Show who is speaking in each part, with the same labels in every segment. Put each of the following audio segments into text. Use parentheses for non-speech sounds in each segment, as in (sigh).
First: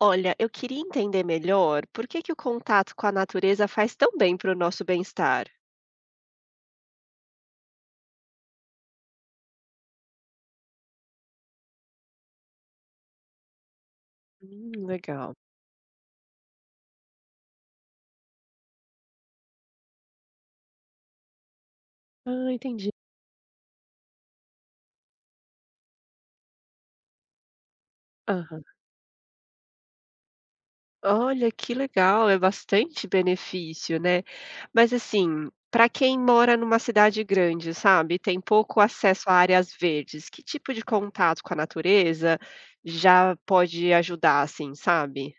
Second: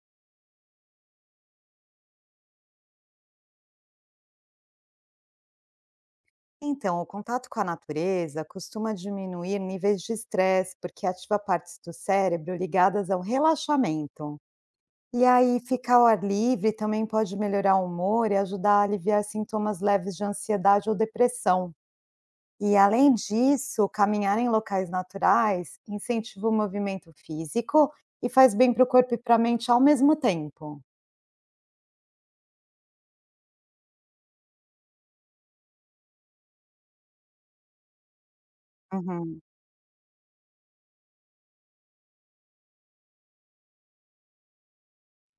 Speaker 1: Olha, eu queria entender melhor por que o contato com a natureza faz tão bem para o nosso bem-estar.
Speaker 2: Então, o contato com a natureza costuma diminuir níveis de estresse, porque ativa partes do cérebro ligadas ao relaxamento. E
Speaker 1: Legal.
Speaker 2: aí, ficar ao ar livre também pode melhorar o humor e ajudar a aliviar sintomas leves de ansiedade ou depressão.
Speaker 1: Ah,
Speaker 2: E
Speaker 1: entendi.
Speaker 2: além disso, caminhar em locais naturais incentiva o movimento físico e faz
Speaker 1: Aham.
Speaker 2: bem para o corpo e para a mente ao mesmo tempo.
Speaker 1: Olha, que legal, é bastante benefício, né? Mas assim, para quem mora numa cidade grande, sabe, tem pouco acesso a
Speaker 2: Uhum.
Speaker 1: áreas verdes, que tipo de contato com a natureza já pode ajudar, assim, sabe?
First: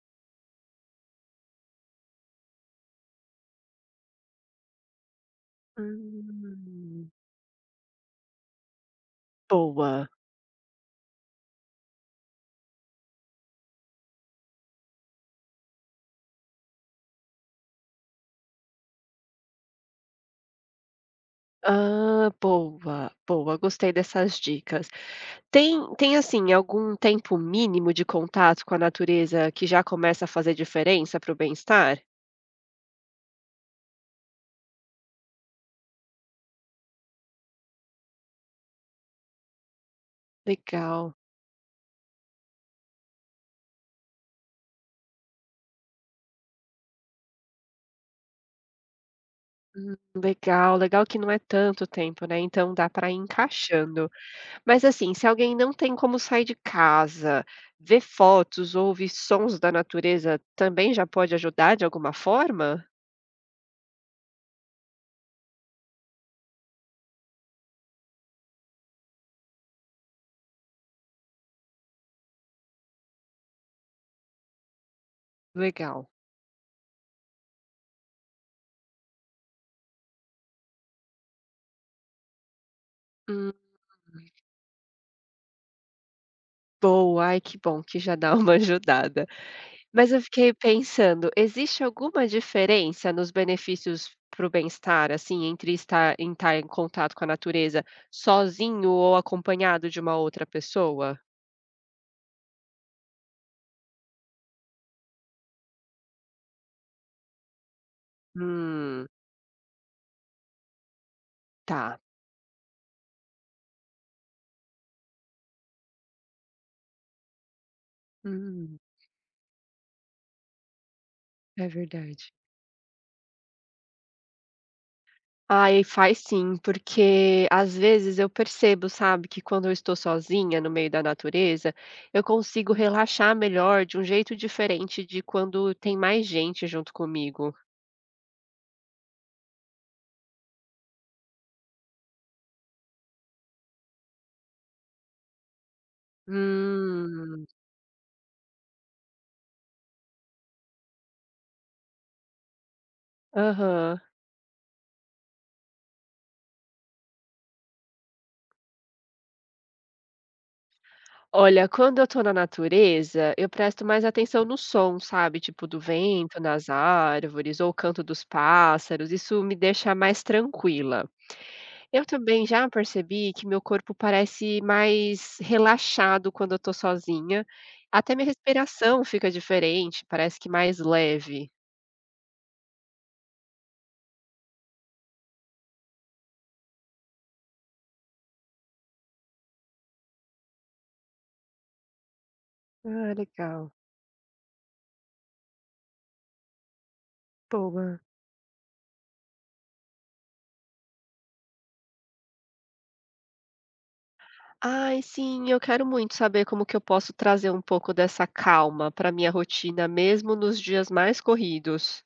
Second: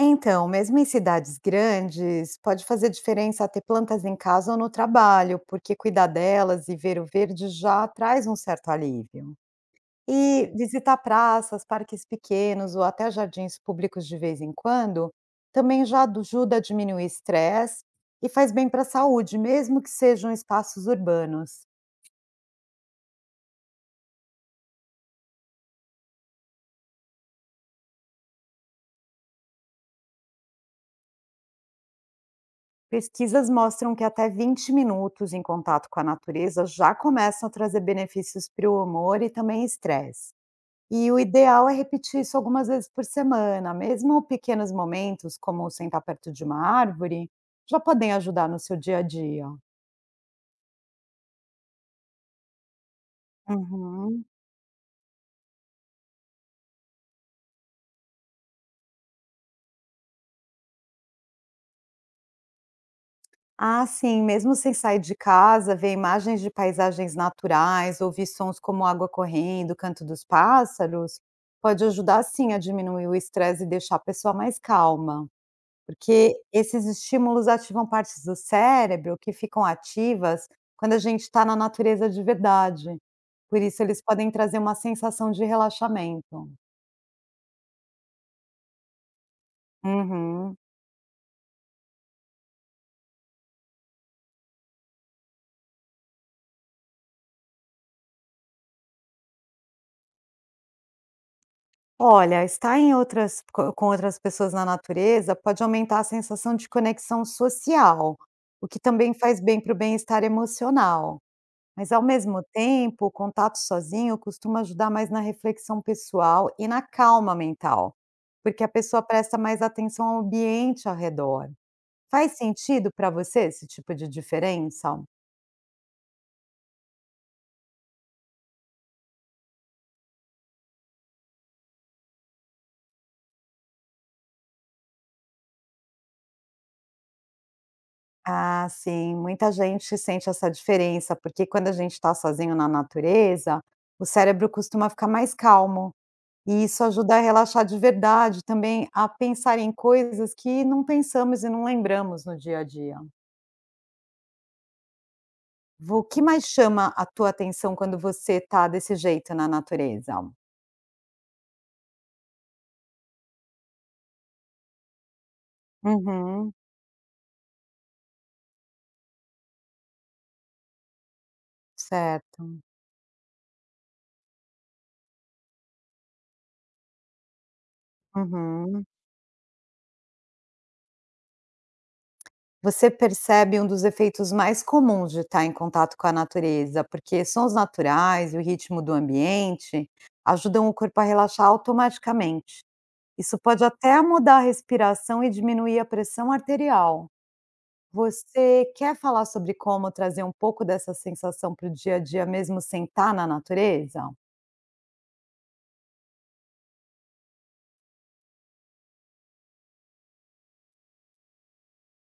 Speaker 2: Então, mesmo em cidades grandes, pode fazer diferença ter plantas em casa ou no trabalho, porque cuidar delas e ver o
Speaker 1: Hum,
Speaker 2: verde já traz um certo alívio.
Speaker 1: boa.
Speaker 2: E visitar praças, parques pequenos ou até jardins públicos de vez em quando também ajuda a diminuir o estresse e faz bem para a saúde, mesmo que sejam espaços urbanos.
Speaker 1: Ah, boa, boa. Gostei dessas dicas. Tem, assim, algum tempo mínimo de contato com a natureza que já começa a fazer diferença para o bem-estar?
Speaker 2: Pesquisas mostram que até 20 minutos em contato com a natureza já começam a trazer benefícios para o humor e também estresse. E
Speaker 1: Legal.
Speaker 2: o ideal é repetir isso algumas vezes por semana, mesmo pequenos momentos, como sentar perto de uma árvore, já podem ajudar no seu dia a dia.
Speaker 1: Legal, legal que não é tanto tempo, né, então dá para ir encaixando.
Speaker 2: Uhum.
Speaker 1: Mas, assim, se alguém não tem como sair de casa, ver fotos ou ouvir sons da natureza também já pode ajudar de alguma forma?
Speaker 2: Ah, sim, mesmo sem sair de casa, ver imagens de paisagens naturais, ouvir sons como água correndo, canto dos pássaros, pode ajudar sim a diminuir o estresse e deixar a pessoa mais calma,
Speaker 1: Legal.
Speaker 2: porque esses estímulos ativam partes do cérebro que ficam ativas quando a gente está na natureza de verdade.
Speaker 1: Hum,
Speaker 2: Por isso eles podem trazer uma sensação de relaxamento.
Speaker 1: boa. Ai, que bom que já dá (laughs) uma ajudada. Mas eu fiquei
Speaker 2: Uhum.
Speaker 1: pensando, existe alguma diferença nos benefícios para o bem-estar, assim, entre estar em contato com a natureza sozinho ou acompanhado de uma outra pessoa?
Speaker 2: Olha, estar em outras co com outras pessoas na natureza pode aumentar a sensação de conexão social, o que
Speaker 1: Hum,
Speaker 2: também faz bem para o bem-estar emocional. Mas
Speaker 1: tá.
Speaker 2: ao mesmo tempo, o contato sozinho costuma ajudar mais na reflexão pessoal e na calma mental, porque a
Speaker 1: Hum,
Speaker 2: pessoa presta mais atenção ao ambiente ao redor.
Speaker 1: é verdade.
Speaker 2: Faz sentido para você esse tipo de diferença?
Speaker 1: Ai, faz sim, porque às vezes eu percebo, sabe, que quando eu estou sozinha no meio da natureza, eu consigo relaxar melhor de um jeito diferente de quando tem mais gente junto comigo.
Speaker 2: Ah, sim, muita gente sente essa diferença, porque quando a gente está sozinho na natureza, o cérebro costuma ficar mais calmo, e isso ajuda a
Speaker 1: Hum,
Speaker 2: relaxar de verdade, também a pensar em coisas que não pensamos e não lembramos no dia a dia.
Speaker 1: aham.
Speaker 2: O que mais chama a tua atenção quando você está desse jeito na natureza?
Speaker 1: Olha, quando eu tô na natureza, eu presto mais atenção no som, sabe? Tipo, do vento,
Speaker 2: Uhum,
Speaker 1: nas árvores, ou o canto dos pássaros. Isso me deixa mais tranquila. Eu também
Speaker 2: certo.
Speaker 1: já percebi que meu corpo parece mais relaxado quando eu tô sozinha. Até minha
Speaker 2: Uhum.
Speaker 1: respiração fica diferente, parece que mais leve.
Speaker 2: Você percebe um dos efeitos mais comuns de estar em contato com a natureza, porque sons naturais e o ritmo do ambiente ajudam o corpo a relaxar automaticamente.
Speaker 1: Ah,
Speaker 2: Isso pode
Speaker 1: legal.
Speaker 2: até mudar a respiração e diminuir a pressão arterial.
Speaker 1: Boa.
Speaker 2: Você quer falar sobre como trazer um pouco dessa sensação para o dia a dia, mesmo sem estar na natureza?
Speaker 1: Ai, sim, eu quero muito saber como que eu posso trazer um pouco dessa calma para minha rotina, mesmo nos dias mais corridos.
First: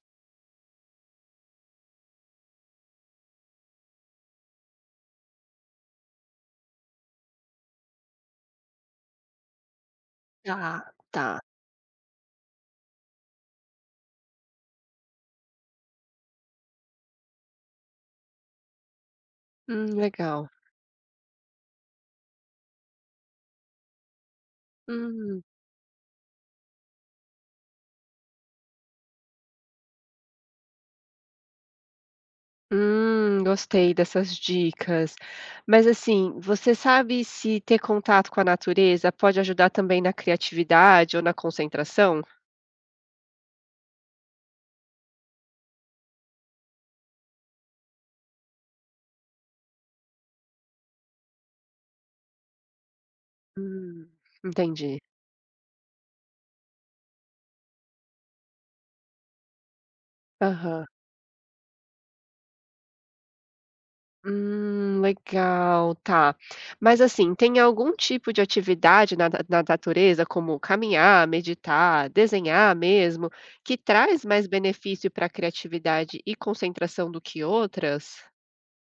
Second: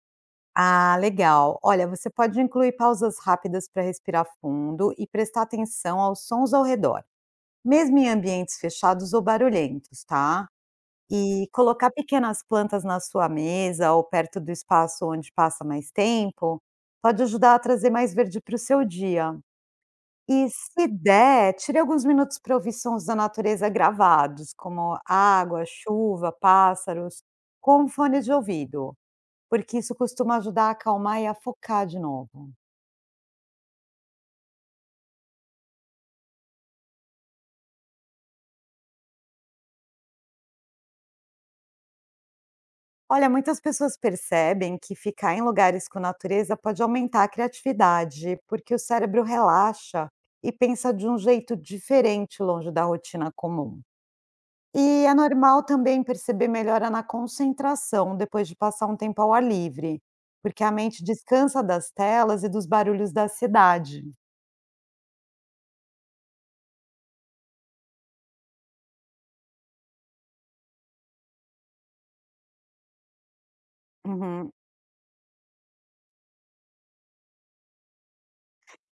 Speaker 2: Ah, legal. Olha, você pode incluir pausas rápidas para respirar fundo e prestar atenção aos sons ao redor. Mesmo em ambientes fechados ou barulhentos, tá?
Speaker 1: Tá, tá.
Speaker 2: E colocar pequenas plantas na sua mesa ou perto do espaço onde passa mais tempo, pode ajudar a trazer mais verde para o seu dia. E
Speaker 1: Legal.
Speaker 2: se der, tire alguns minutos para ouvir sons da natureza gravados, como
Speaker 1: Hum,
Speaker 2: água, chuva, pássaros, com um fone de ouvido, porque isso costuma ajudar a acalmar e a focar de novo.
Speaker 1: hum, gostei dessas dicas. Mas assim, você sabe se ter contato com a natureza pode ajudar também na criatividade ou na concentração?
Speaker 2: Olha, muitas pessoas percebem que ficar em lugares com natureza pode aumentar a criatividade, porque o cérebro relaxa e pensa de um jeito diferente longe da rotina comum.
Speaker 1: Hum, entendi.
Speaker 2: E é normal também perceber melhora na concentração depois de passar um tempo ao ar livre, porque a
Speaker 1: Aham.
Speaker 2: mente descansa das telas e dos barulhos da cidade.
Speaker 1: Legal, tá. Mas assim, tem algum tipo de atividade na natureza, como caminhar, meditar, desenhar mesmo, que traz mais
Speaker 2: Uhum.
Speaker 1: benefício para a criatividade e concentração do que outras?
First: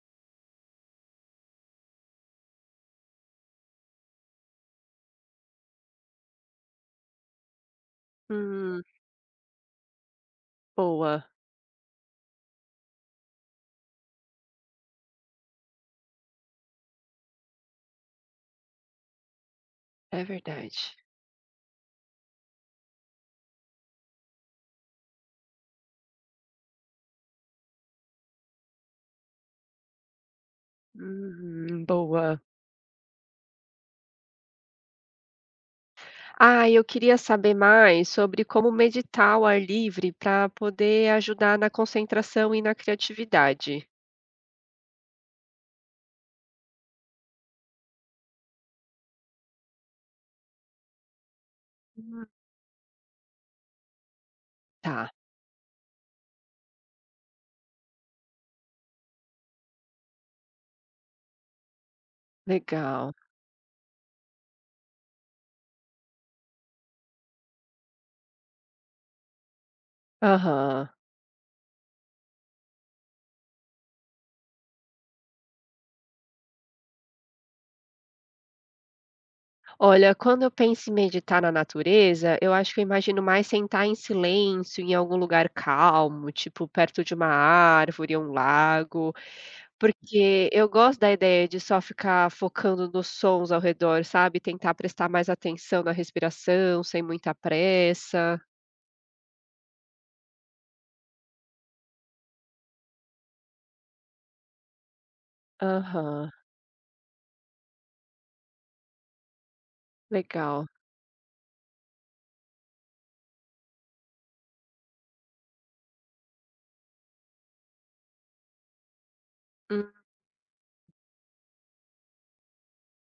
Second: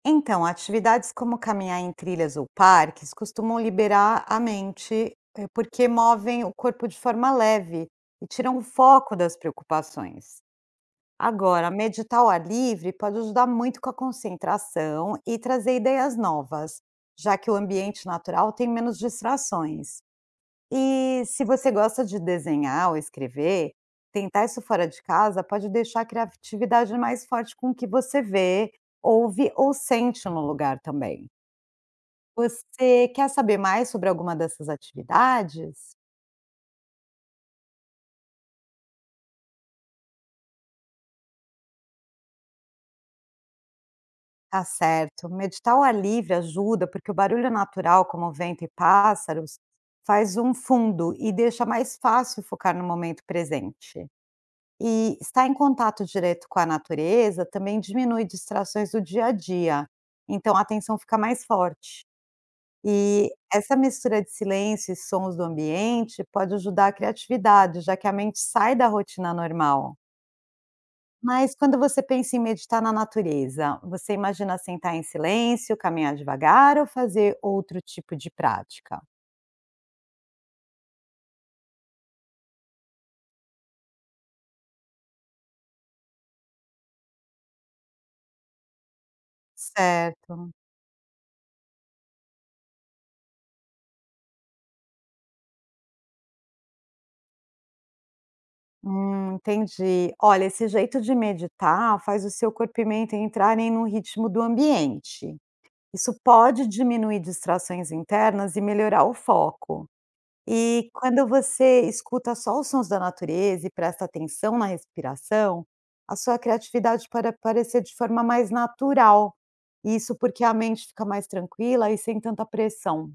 Speaker 2: Então, atividades como caminhar em trilhas ou parques costumam liberar a mente, porque movem o corpo de forma leve e tiram o
Speaker 1: Hum,
Speaker 2: foco das preocupações.
Speaker 1: boa,
Speaker 2: Agora, meditar ao ar livre pode ajudar muito com a concentração e trazer ideias novas, já que o ambiente natural tem menos distrações.
Speaker 1: é verdade.
Speaker 2: E se você gosta de desenhar ou escrever, tentar isso fora de casa pode deixar a criatividade mais forte com o que você vê, ouve ou sente no lugar também.
Speaker 1: Uhum, boa.
Speaker 2: Você quer saber mais sobre alguma dessas atividades?
Speaker 1: Ah, eu queria saber mais sobre como meditar ao ar livre para poder ajudar na concentração e na criatividade.
Speaker 2: Tá certo. Meditar ao ar livre ajuda porque o barulho natural, como vento e pássaros, faz um fundo e deixa mais
Speaker 1: Hum,
Speaker 2: fácil focar no momento presente.
Speaker 1: tá,
Speaker 2: E estar em contato direto com a natureza também diminui distrações do dia a dia, então a atenção fica mais forte.
Speaker 1: legal.
Speaker 2: E essa mistura de silêncio e sons do ambiente pode ajudar a criatividade, já que a mente sai da rotina normal.
Speaker 1: Aham.
Speaker 2: Mas quando você pensa em meditar na natureza, você imagina sentar em silêncio, caminhar devagar ou fazer outro tipo de prática?
Speaker 1: Olha, quando eu penso em meditar na natureza, eu acho que eu imagino mais sentar em silêncio em algum lugar calmo, tipo perto de uma árvore ou um lago. Porque
Speaker 2: Certo.
Speaker 1: eu gosto da ideia de só ficar focando nos sons ao redor, sabe, tentar prestar mais atenção na respiração, sem muita pressa.
Speaker 2: Entendi. Olha, esse jeito de meditar faz o seu corpo e mente entrarem no ritmo do ambiente. Isso
Speaker 1: Aham,
Speaker 2: pode diminuir distrações internas e melhorar o foco.
Speaker 1: legal.
Speaker 2: E quando você escuta só os sons da natureza e presta atenção na respiração, a sua criatividade pode aparecer de forma mais natural.
Speaker 1: Hum.
Speaker 2: Isso porque a mente fica mais tranquila e sem tanta pressão.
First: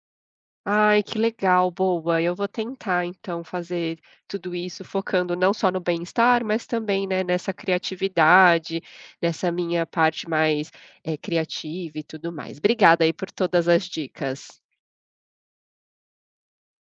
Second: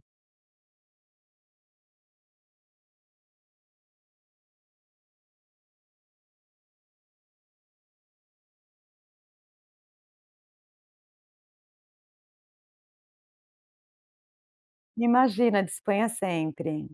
Speaker 1: Ai, que legal, boa. Eu vou tentar então fazer tudo isso focando não só no bem-estar, mas também, né, nessa criatividade, nessa minha parte mais, criativa e tudo mais. Obrigada aí por todas as dicas.
Speaker 2: Imagina, disponha sempre.